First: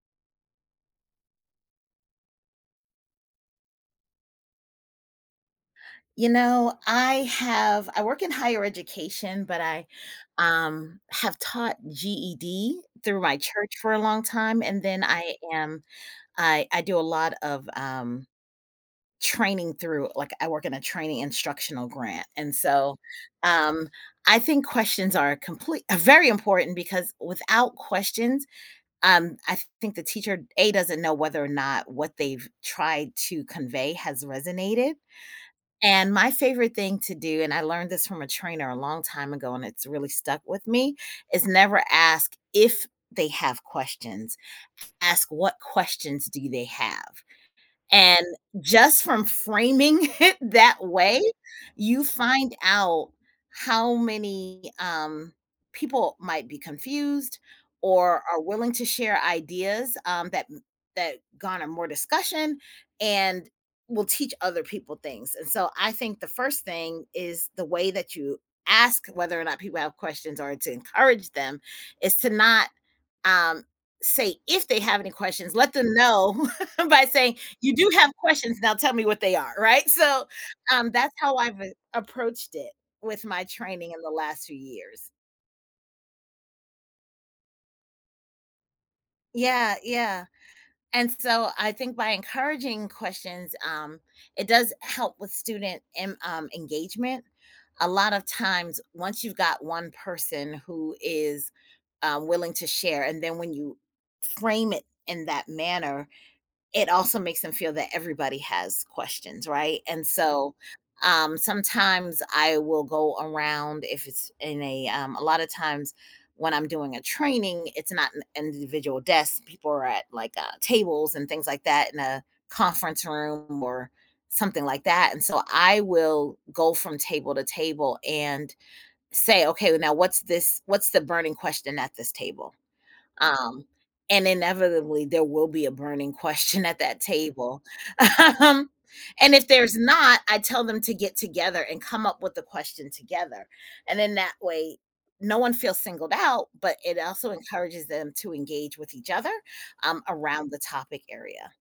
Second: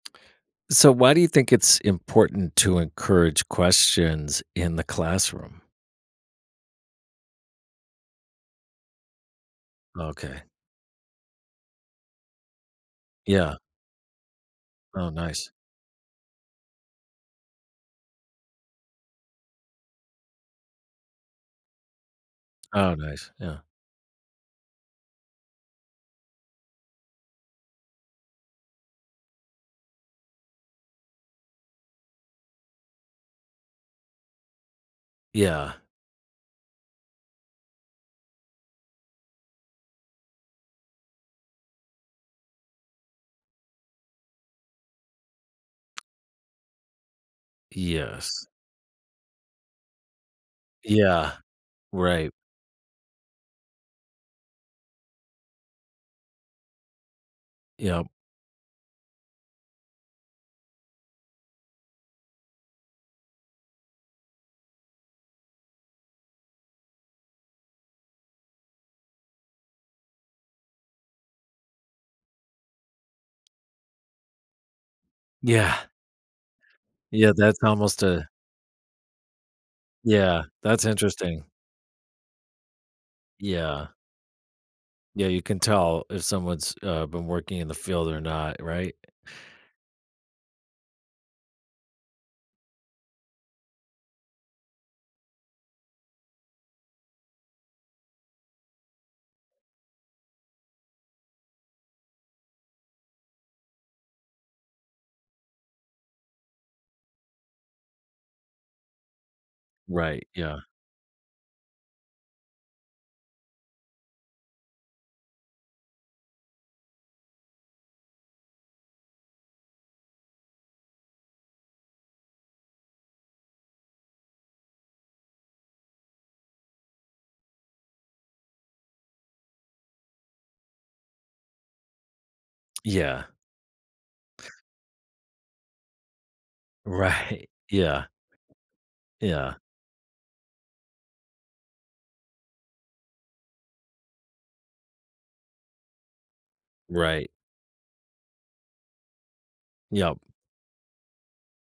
So why do you think it's important to encourage questions in the classroom? You know, I have I work in higher education, but I, Okay. um, have taught GED through my Yeah. church for a long time and then Oh, I nice. am I I do a lot of, um, training through like, I work in a training instructional grant, and Oh, so, nice. Yeah. um, I think questions are comple very important because without questions, um, I think the teacher, A, doesn't know whether or not what they've tried to convey has resonated, Yeah. and my favorite thing to do, and I learned this from a trainer a long time ago and it's really stuck with me, is never ask if they have questions, ask what questions do they have, and Yes. just from framing it that way, Yeah. you Right. find out how many, um, people might be confused Yep. or are willing to share ideas, um, that that garner more discussion and will teach other people things, and, so, I think the 1st thing is the way that you ask whether or not people have questions or to encourage them is to not, um, say if they have any questions, let Yeah. them know by Yeah, saying, that's "You do almost have a questions, now tell me what they are." Right? So, Yeah, that's um, that's how interesting. I've been approached it with my Yeah. training in the last few years. Yeah, you can tell if someone's, uh, been working in the field or not, right? Yeah, yeah, and, so, I think by encouraging questions, um, it does help with student em um, engagement. A lot of times, once you've got 1 person who is, uh, willing to share, and then when you frame it in that manner, it also makes them feel that everybody has questions, right, and, Right, so, yeah. um, sometimes I will go around if it's in a, um a lot of times when I'm doing a training, it's not n individual desk. People are at, like, uh, tables and things like that in a conference room or something like that, and so I will go from table to table and say, "Okay, now, what's this what's the burning question at this table?" Yeah. Um, and inevitably, there will be a burning question at that Right. table. Yeah. Um, and if Yeah. there's not, I tell them to get together and come up with the question together, and then, that way, no one feels singled out, but it Right. also encourages them to engage with each other, um, Yep. around the topic area.